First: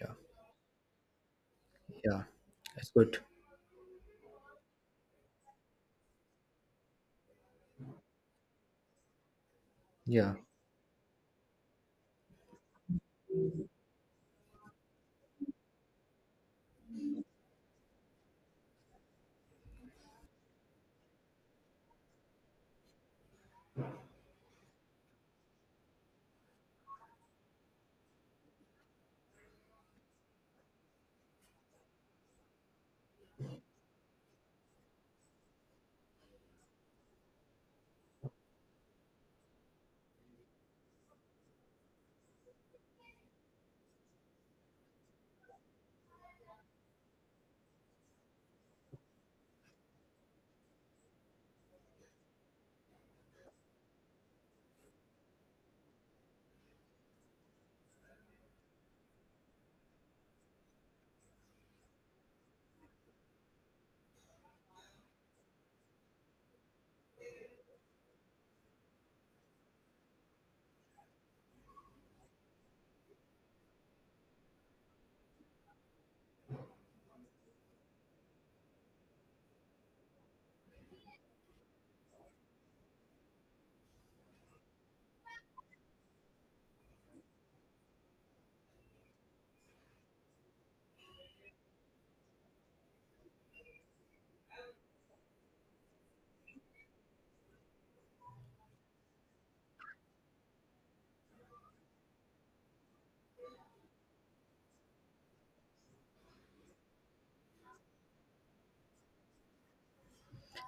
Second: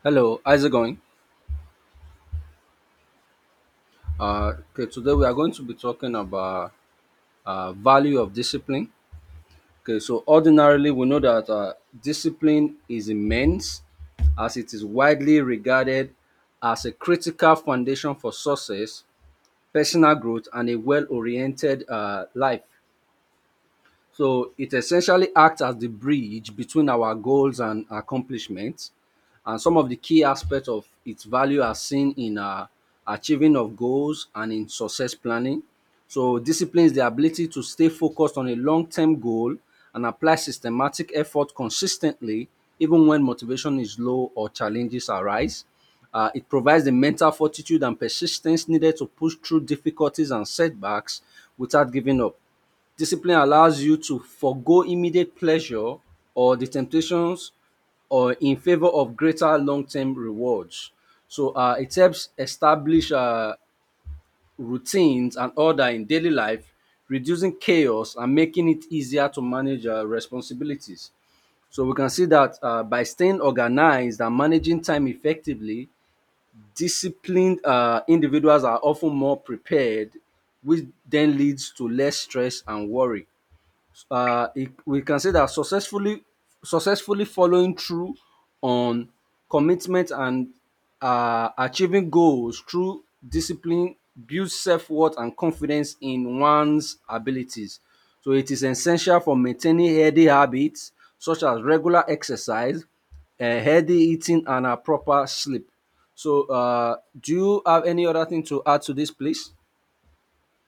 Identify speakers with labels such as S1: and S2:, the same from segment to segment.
S1: Yeah,
S2: Hello, how's it going?
S1: yeah, that's good.
S2: Uh, okay, today we are going to be talking about value of discipline. Okay, so
S1: Yeah.
S2: ordinarily we know that discipline is immense, as it is widely regarded as a critical foundation for success, personal growth, and a well-oriented life. So it essentially acts as the bridge between our goals and accomplishments. And some of the key aspects of its value are seen in achieving of goals and in success planning. So discipline is the ability to stay focused on a long-term goal and apply systematic effort consistently, even when motivation is low or challenges arise. It provides the mental fortitude and persistence needed to push through difficulties and setbacks without giving up. Discipline allows you to forego immediate pleasure or the temptations or in favor of greater long-term rewards. So it helps establish routines and order in daily life, reducing chaos and making it easier to manage responsibilities. So we can see that by staying organized and managing time effectively, disciplined individuals are often more prepared, which then leads to less stress and worry. We can say that successfully following through on commitment and achieving goals through discipline builds self-worth and confidence in one's abilities, so it is essential for maintaining healthy habits such as regular exercise, healthy eating, and a proper sleep. So do you have any other thing to add to this, please?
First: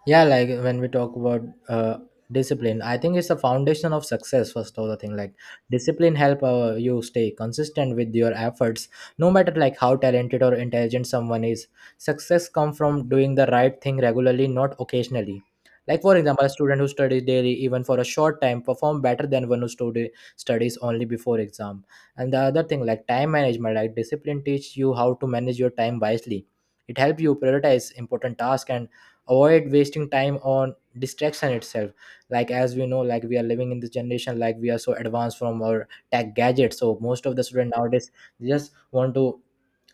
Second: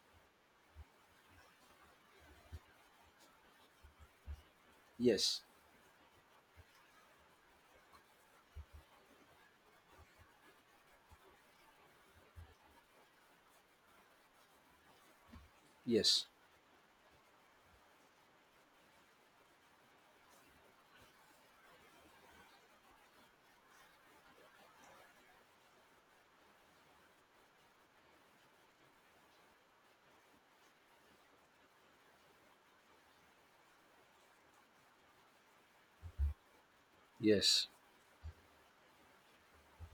S1: Yeah, like when we talk about uh, discipline, I think it's the foundation of success. First of the thing, like
S2: Yes,
S1: discipline help you stay consistent with your efforts, no matter like how talented or intelligent someone is. Success come from doing the right thing regularly, not occasionally. Like for
S2: yes,
S1: example, a student who studies daily even for a short time perform better than one who studies only before exam. And the other thing, like time management, like discipline teach you how to manage your time wisely. It help you prioritize important tasks and avoid wasting time on distraction itself. Like as we know, like we are living in this generation, like we are so advanced from our tech gadgets, so most of the
S2: yes,
S1: student nowadays just want to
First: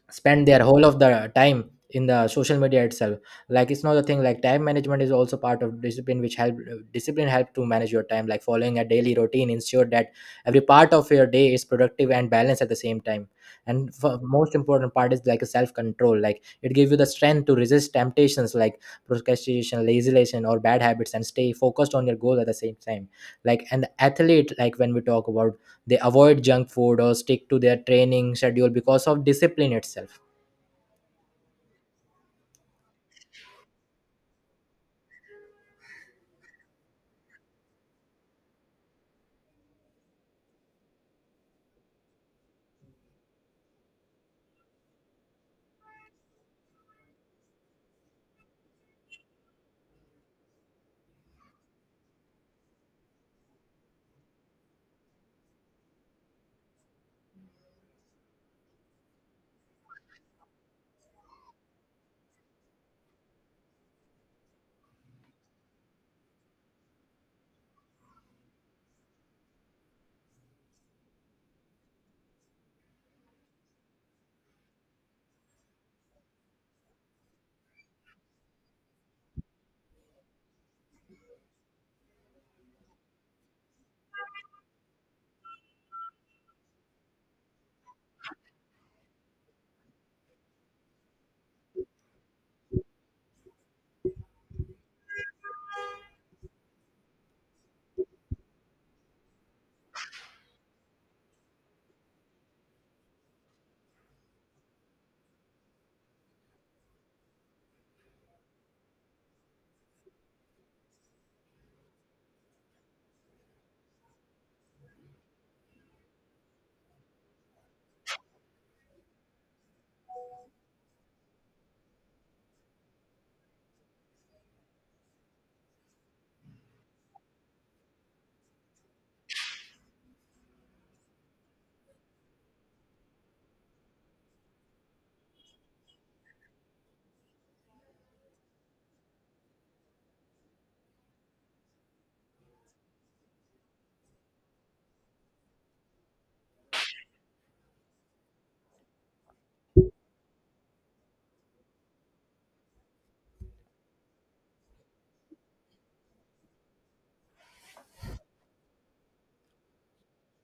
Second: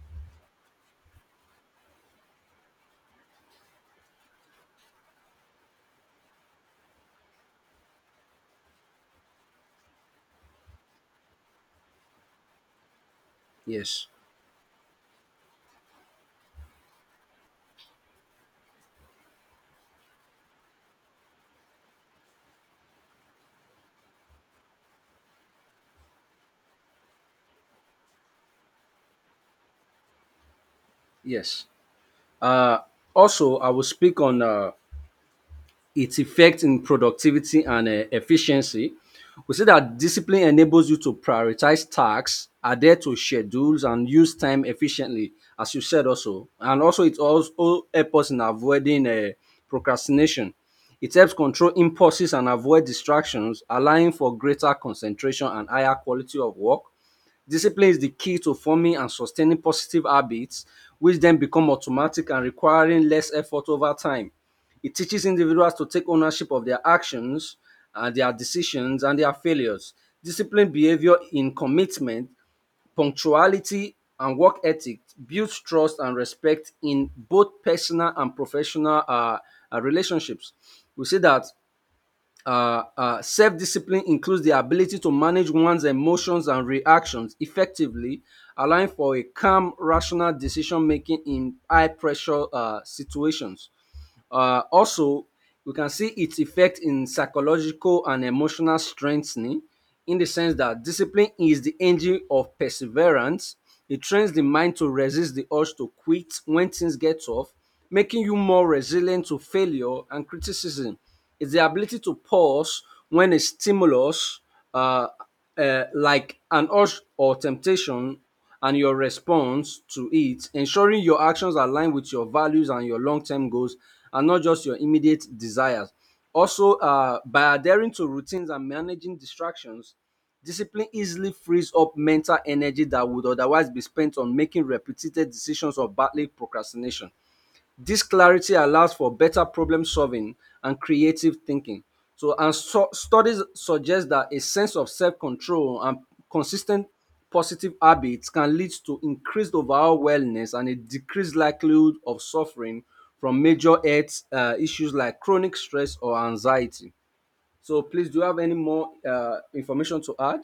S1: spend their whole of the time in the social media itself. Like it's not a thing, like time management is also part of discipline which help. Discipline help to manage your time, like following a daily routine ensure that every part of your day is productive and balanced at the same time. And
S2: yes,
S1: for most important part is like a self control, like it gives you the strength to resist temptations like procrastination, laziness or bad habits, and stay focused on your goal at the same time. Like an athlete, like when we talk about, they avoid junk food or stick to their training schedule because of discipline itself.
S2: yes. Uh, Also, I will speak on its effect in productivity and efficiency. We see that discipline enables you to prioritize tasks, adhere to schedules, and use time efficiently, as you said also. And also, it also helps us in avoiding procrastination. It helps control impulses and avoid distractions, allowing for greater concentration and higher quality of work. Discipline is the key to forming and sustaining positive habits, which then become automatic and requiring less effort over time. It teaches individuals to take ownership of their actions and their decisions and their failures. Disciplined behavior in commitment, punctuality, and work ethic builds trust and respect in both personal and professional relationships. We see that self discipline includes the ability to manage one's emotions and reactions effectively, allowing for a calm, rational decision making in high pressure situations. Also, we can see its effect in psychological and emotional strengthening in the sense that discipline is the engine of perseverance. It trains the mind to resist the urge to quit when things get tough, making you more resilient to failure and criticism. It's the ability to pause when a stimulus, uh, like an urge or temptation, and your response to it, ensuring your actions align with your values and your long term goals and not just your immediate desires. Also, by adhering to routines and managing distractions, discipline easily frees up mental energy that would otherwise be spent on making repeated decisions or battling procrastination. This clarity allows for better problem solving and creative thinking. So, and so, studies suggest that a sense of self control and consistent positive habits can lead to increased overall wellness and a decreased likelihood of suffering from major health issues like chronic stress or anxiety. So, please, do you have any more information to add?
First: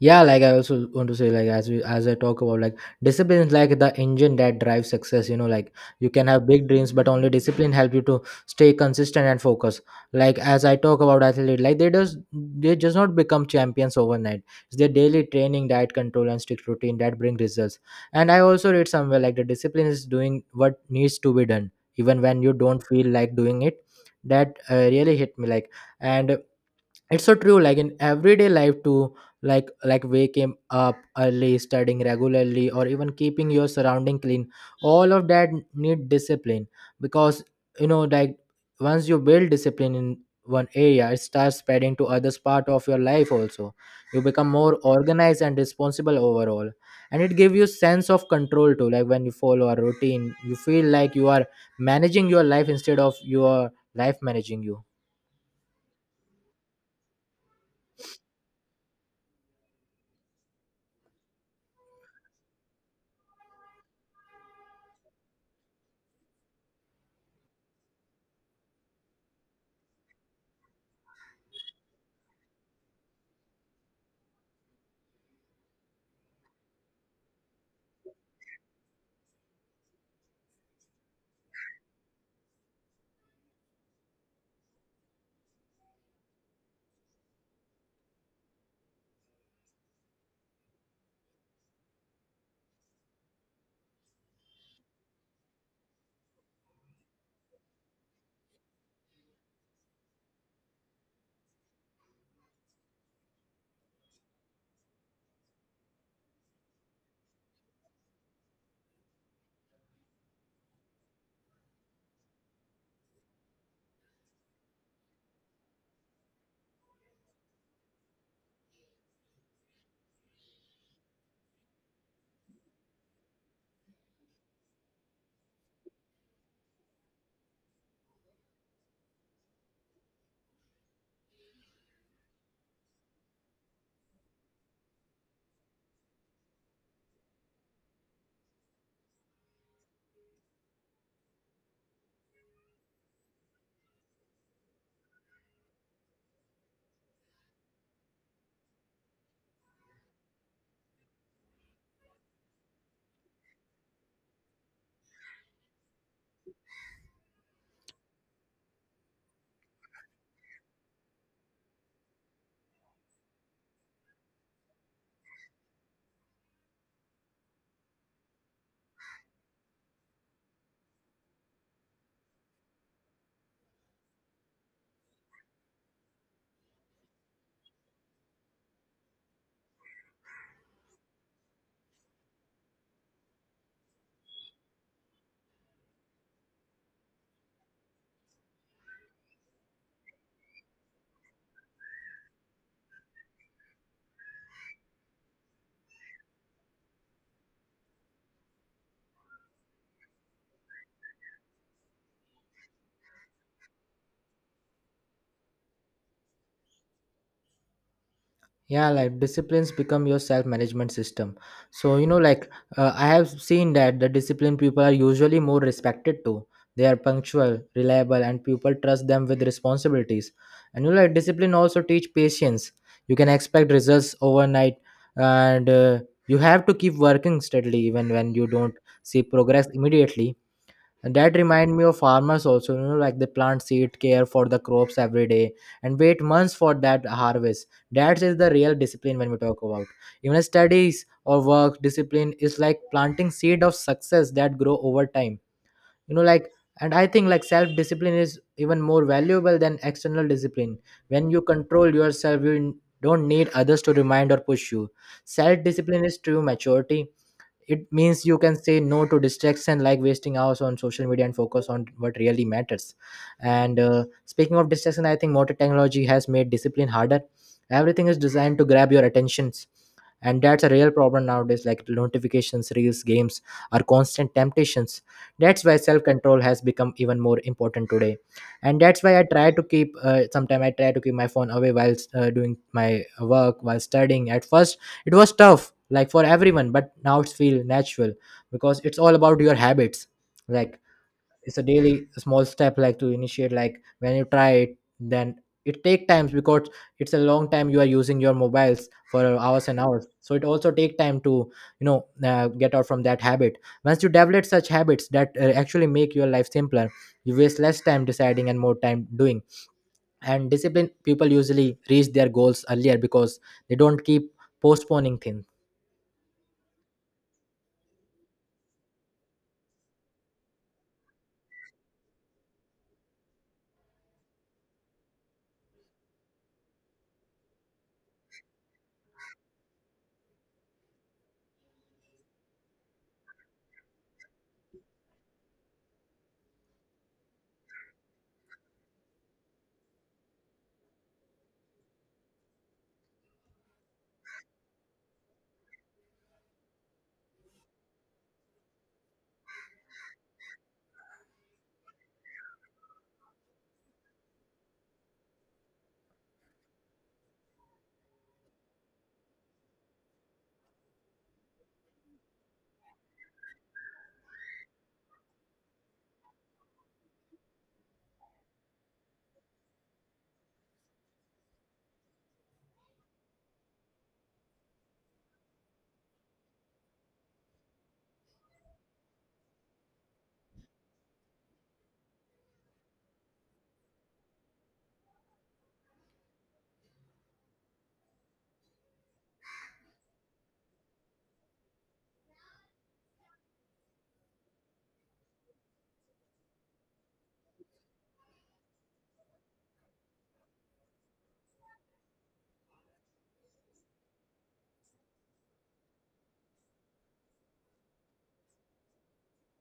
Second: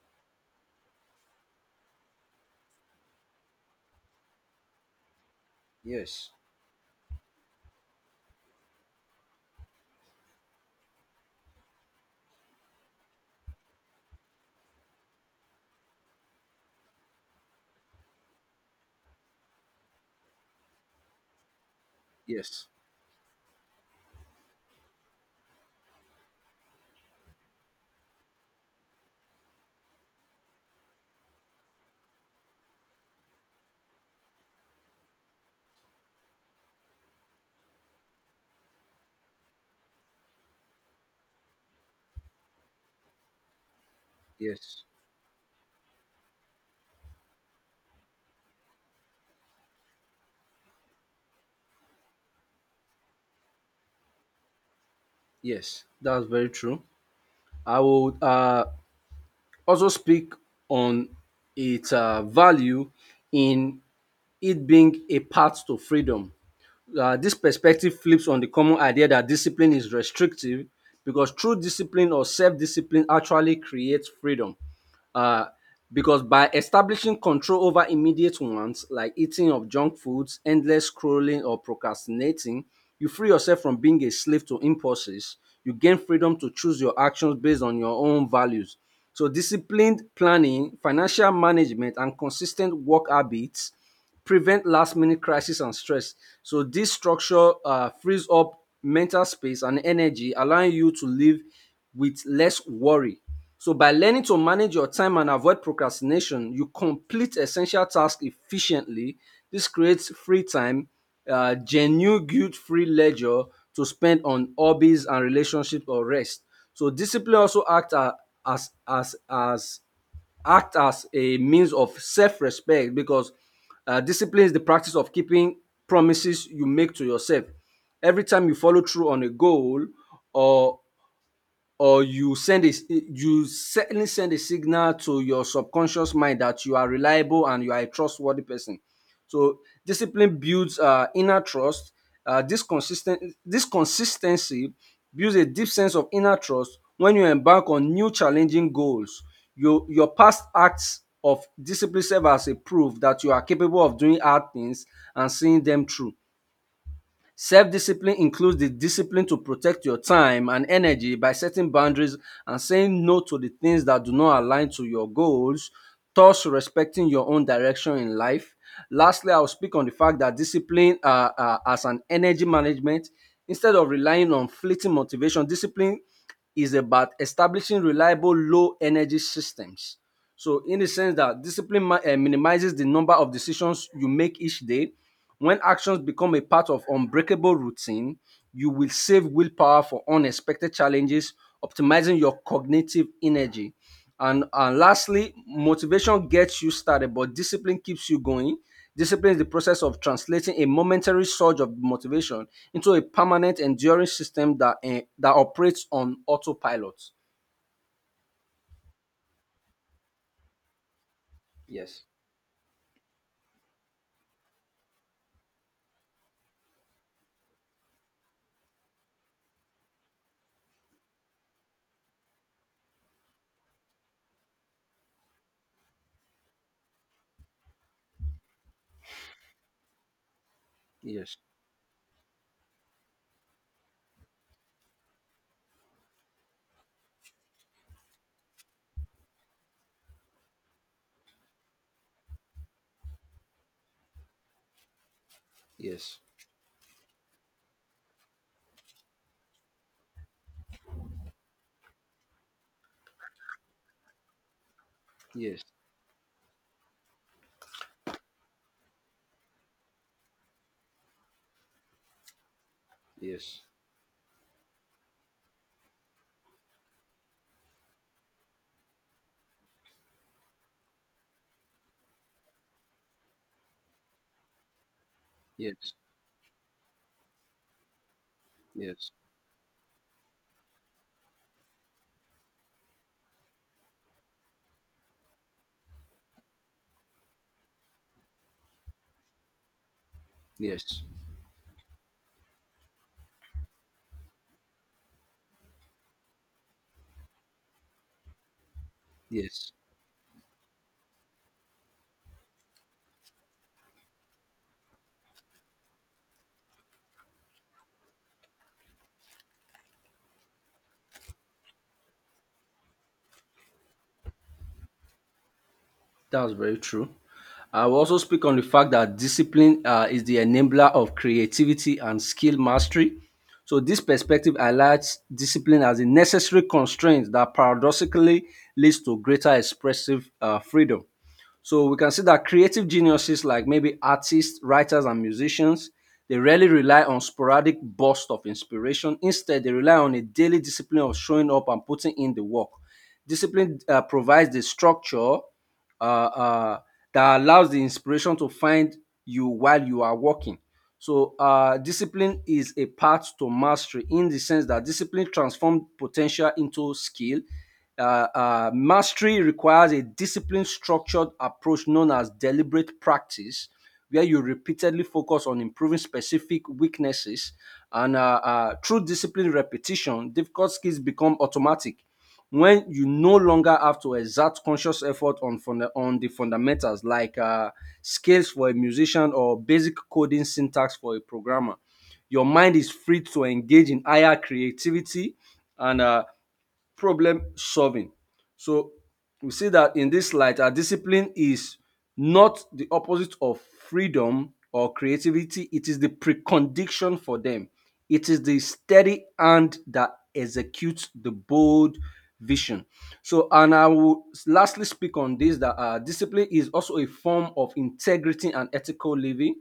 S1: Yeah, like I also want to say, like as we, as I talk about, like discipline is like the engine that drives success, you know, like you can
S2: Yes,
S1: have big dreams but only discipline help you to stay consistent and focus. Like as I talk about athlete, like they just not become champions overnight. It's their daily training, diet control and strict routine that bring results. And I also read somewhere, like the discipline is doing what needs to be done even when you
S2: yes,
S1: don't feel like doing it. That really hit me, like, and it's so true, like in everyday life too. Like waking up early, studying regularly, or even keeping your surrounding clean, all of that need discipline. Because, you know, like once you build discipline in one area, it starts spreading to others part of your life also. You become more
S2: yes,
S1: organized and responsible overall. And it gives you sense of control too, like when you follow a routine, you feel like you are managing your life instead of your life managing you.
S2: yes. That's very true. I would also speak on its value in it being a path to freedom. This perspective flips on the common idea that discipline is restrictive because true discipline or self discipline actually creates freedom. Uh, because by establishing control over immediate wants like eating of junk foods, endless scrolling, or procrastinating, you free yourself from being a slave to impulses. You gain freedom to choose your actions based on your own values. So, disciplined planning, financial management, and consistent work habits prevent last minute crisis and stress. So this structure frees up mental space and energy, allowing you to live with less worry. So by learning to manage your time and avoid procrastination, you complete essential tasks efficiently. This creates free time, genuine guilt-free leisure to spend on hobbies and relationships or rest. So discipline also acts as as as as act as a means of self-respect, because discipline is the practice of keeping promises you make to yourself. Every time you follow through on a goal or or you certainly send a signal to your subconscious mind that you are reliable and you are a trustworthy person. So discipline builds inner trust. This consistency builds a deep sense of inner trust. When you embark on new challenging goals, your past acts of discipline serve as a proof that you are capable of doing hard things and seeing them through. Self discipline includes the discipline to protect your time and energy by setting boundaries and saying no to the things that do not align to your goals, thus respecting your own direction in life. Lastly, I'll speak on the fact that discipline as an energy management, instead of relying on fleeting motivation, discipline is about establishing reliable low energy systems. So, in the sense that discipline minimizes the number of decisions you make each day, when actions become a part of unbreakable routine, you will save willpower for unexpected challenges, optimizing your cognitive energy. And lastly, motivation gets you started, but discipline keeps you going. Discipline is the process of translating a momentary surge of motivation into a permanent, enduring system that operates on autopilot.
S1: Yeah, like disciplines become your self management system. So,
S2: Yes,
S1: you know, like I have seen that the disciplined people are usually more respected too. They are punctual, reliable, and people trust them with responsibilities. And you know, like discipline also teach patience. You can expect results overnight, and you have to keep working steadily even when you don't see progress immediately. And that
S2: yes,
S1: remind me of farmers also, you know, like they plant seed, care for the crops every day, and wait months for that harvest. That is the real discipline when we talk about. Even studies or work discipline is like planting seed of success that grow over time. You
S2: yes,
S1: know, like, and I think like self discipline is even more valuable than external discipline. When you control yourself, you don't need others to remind or push you.
S2: yes,
S1: Self discipline is true maturity. It means you can say no to distraction like wasting hours on social media and focus on what really matters.
S2: yes,
S1: And speaking of distraction, I think modern technology has made discipline harder. Everything is designed to grab your attentions, and that's a real problem nowadays. Like notifications, reels, games are constant temptations. That's why
S2: yes,
S1: self-control has become even more important today. And that's
S2: yes,
S1: why I try to keep sometimes I try to keep my phone away while doing my work, while studying. At first it was tough, like for everyone, but now it's feel natural, because it's all about your habits. Like
S2: yes,
S1: it's a daily small step, like to initiate. Like when you try it, then it take times, because it's a long time you are using your mobiles for hours
S2: yes.
S1: and hours. So it also take time to, you know, get out from that habit. Once you develop such habits that actually make your life simpler, you waste less time deciding and more time doing. And disciplined people usually reach their goals earlier because they don't keep postponing things.
S2: That's very true. I will also speak on the fact that discipline is the enabler of creativity and skill mastery. So, this perspective highlights discipline as a necessary constraint that paradoxically leads to greater expressive freedom. So we can see that creative geniuses like maybe artists, writers, and musicians, they rarely rely on sporadic bursts of inspiration. Instead, they rely on a daily discipline of showing up and putting in the work. Discipline provides the structure uh, uh, that allows the inspiration to find you while you are working. So discipline is a path to mastery in the sense that discipline transforms potential into skill. Uh, Mastery requires a disciplined, structured approach known as deliberate practice, where you repeatedly focus on improving specific weaknesses. And through disciplined repetition, difficult skills become automatic. When you no longer have to exert conscious effort on on the fundamentals, like scales for a musician or basic coding syntax for a programmer, your mind is free to engage in higher creativity and problem solving. So we see that in this light, our discipline is not the opposite of freedom or creativity, it is the precondition for them. It is the steady hand that executes the bold vision. So, and I will lastly speak on this, that discipline is also a form of integrity and ethical living,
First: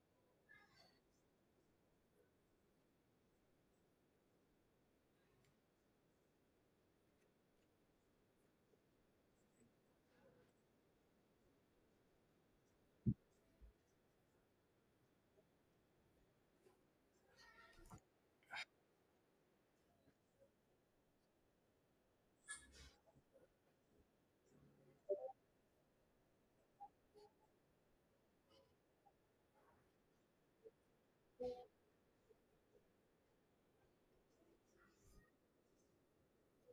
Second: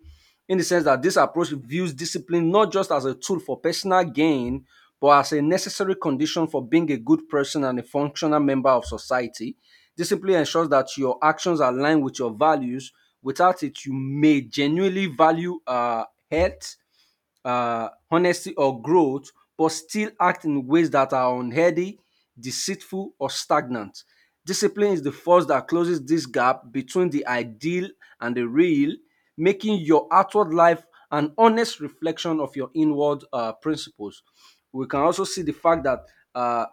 S2: in the sense that this approach views discipline not just as a tool for personal gain, but as a necessary condition for being a good person and a functional member of society. Discipline ensures that your actions align with your values. Without it, you may genuinely value health, honesty, or growth, but still act in ways that are unhealthy, deceitful, or stagnant. Discipline is the force that closes this gap between the ideal and the real, making your outward life an honest reflection of your inward principles. We can also see the fact that uh,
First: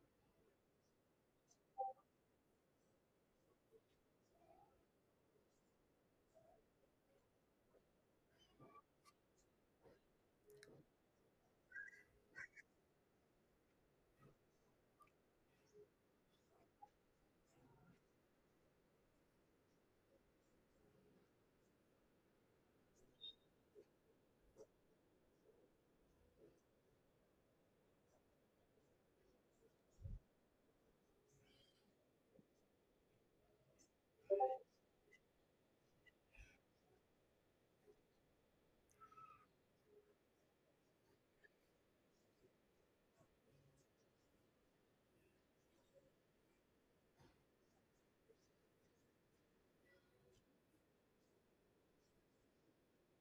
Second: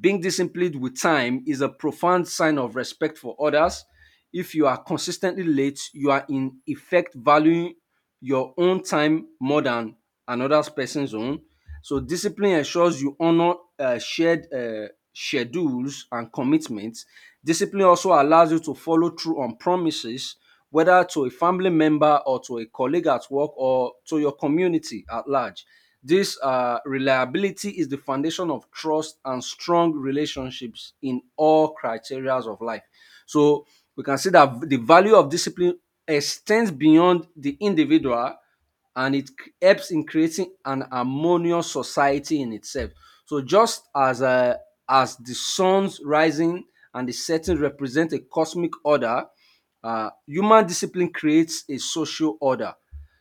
S2: being disciplined with time is a profound sign of respect for others. If you are consistently late, you are in effect valuing your own time more than another person's own. So, discipline ensures you honor shared schedules and commitments. Discipline also allows you to follow through on promises, whether to a family member or to a colleague at work or to your community at large. This reliability is the foundation of trust and strong relationships in all criteria of life. So we can see that the value of discipline extends beyond the individual, and helps in creating an harmonious society in itself. So just as the sun's rising and the setting represent a cosmic order, human discipline creates a social order.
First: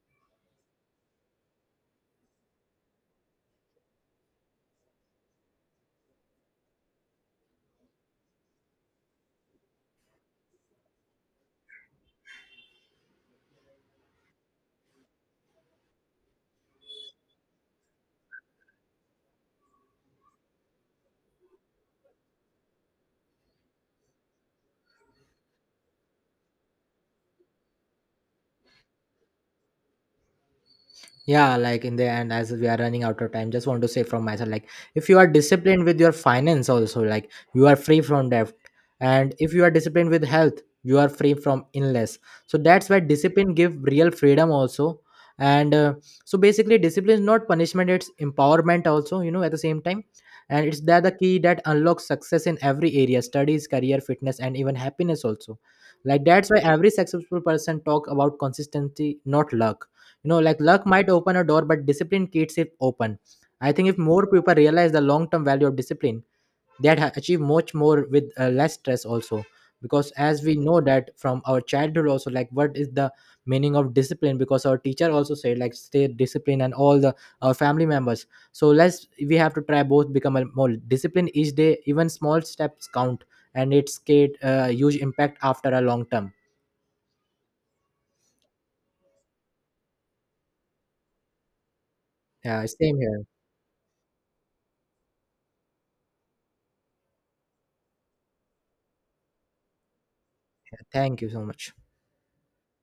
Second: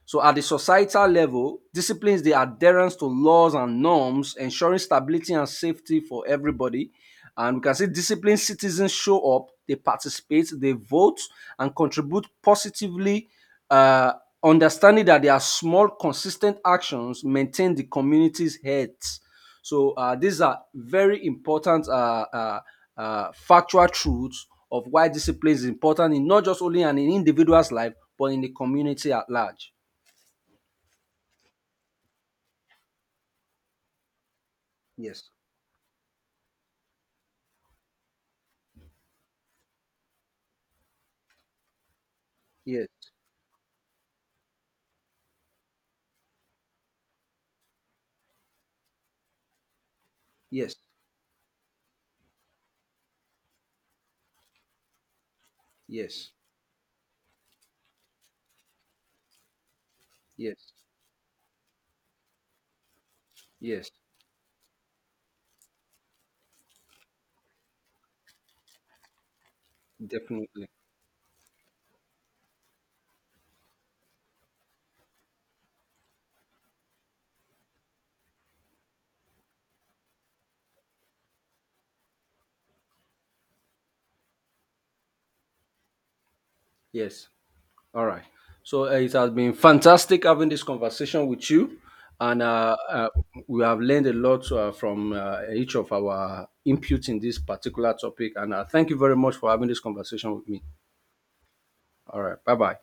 S2: So at the societal level, disciplines the adherence to laws and norms, ensuring stability and safety for everybody. And we can see disciplined citizens show up, they participate, they vote, and contribute positively, uh, understanding that their small, consistent actions maintain the community's health. So these are very important factual truths of why discipline is important in not just only an individual's life, but in the community at large.
S1: Yeah, like in the end, as we are running out of time, just want to say from myself, like if you are
S2: Yes,
S1: disciplined with your finance also, like you are free from debt, and if you are disciplined with health, you are free from illness. So that's
S2: yes,
S1: why discipline give real freedom also. And so basically discipline is not punishment, it's empowerment also, you know, at the same time. And
S2: yes,
S1: it's that the key that unlocks success in every area, studies, career, fitness, and even happiness also. Like
S2: yes,
S1: that's why every successful person talk about consistency, not luck. You know, like
S2: yes,
S1: luck might open a door but discipline keeps it open. I think
S2: yes,
S1: if more people realize the long term value of discipline, achieve much more with less stress also. Because as we
S2: definitely.
S1: know that from our childhood also, like what is the meaning of discipline, because our teacher also said like stay disciplined, and all the our family members. So let's, we have to try both, become a more disciplined each day, even small steps count, and it's create a huge impact after a long term.
S2: Yes. All right. So it has been fantastic having this conversation with you, and
S1: Yeah, same here.
S2: we have learned a lot from each of our input in this particular topic. And thank you very much for having this conversation with me.
S1: Thank you so much.
S2: All right. Bye bye.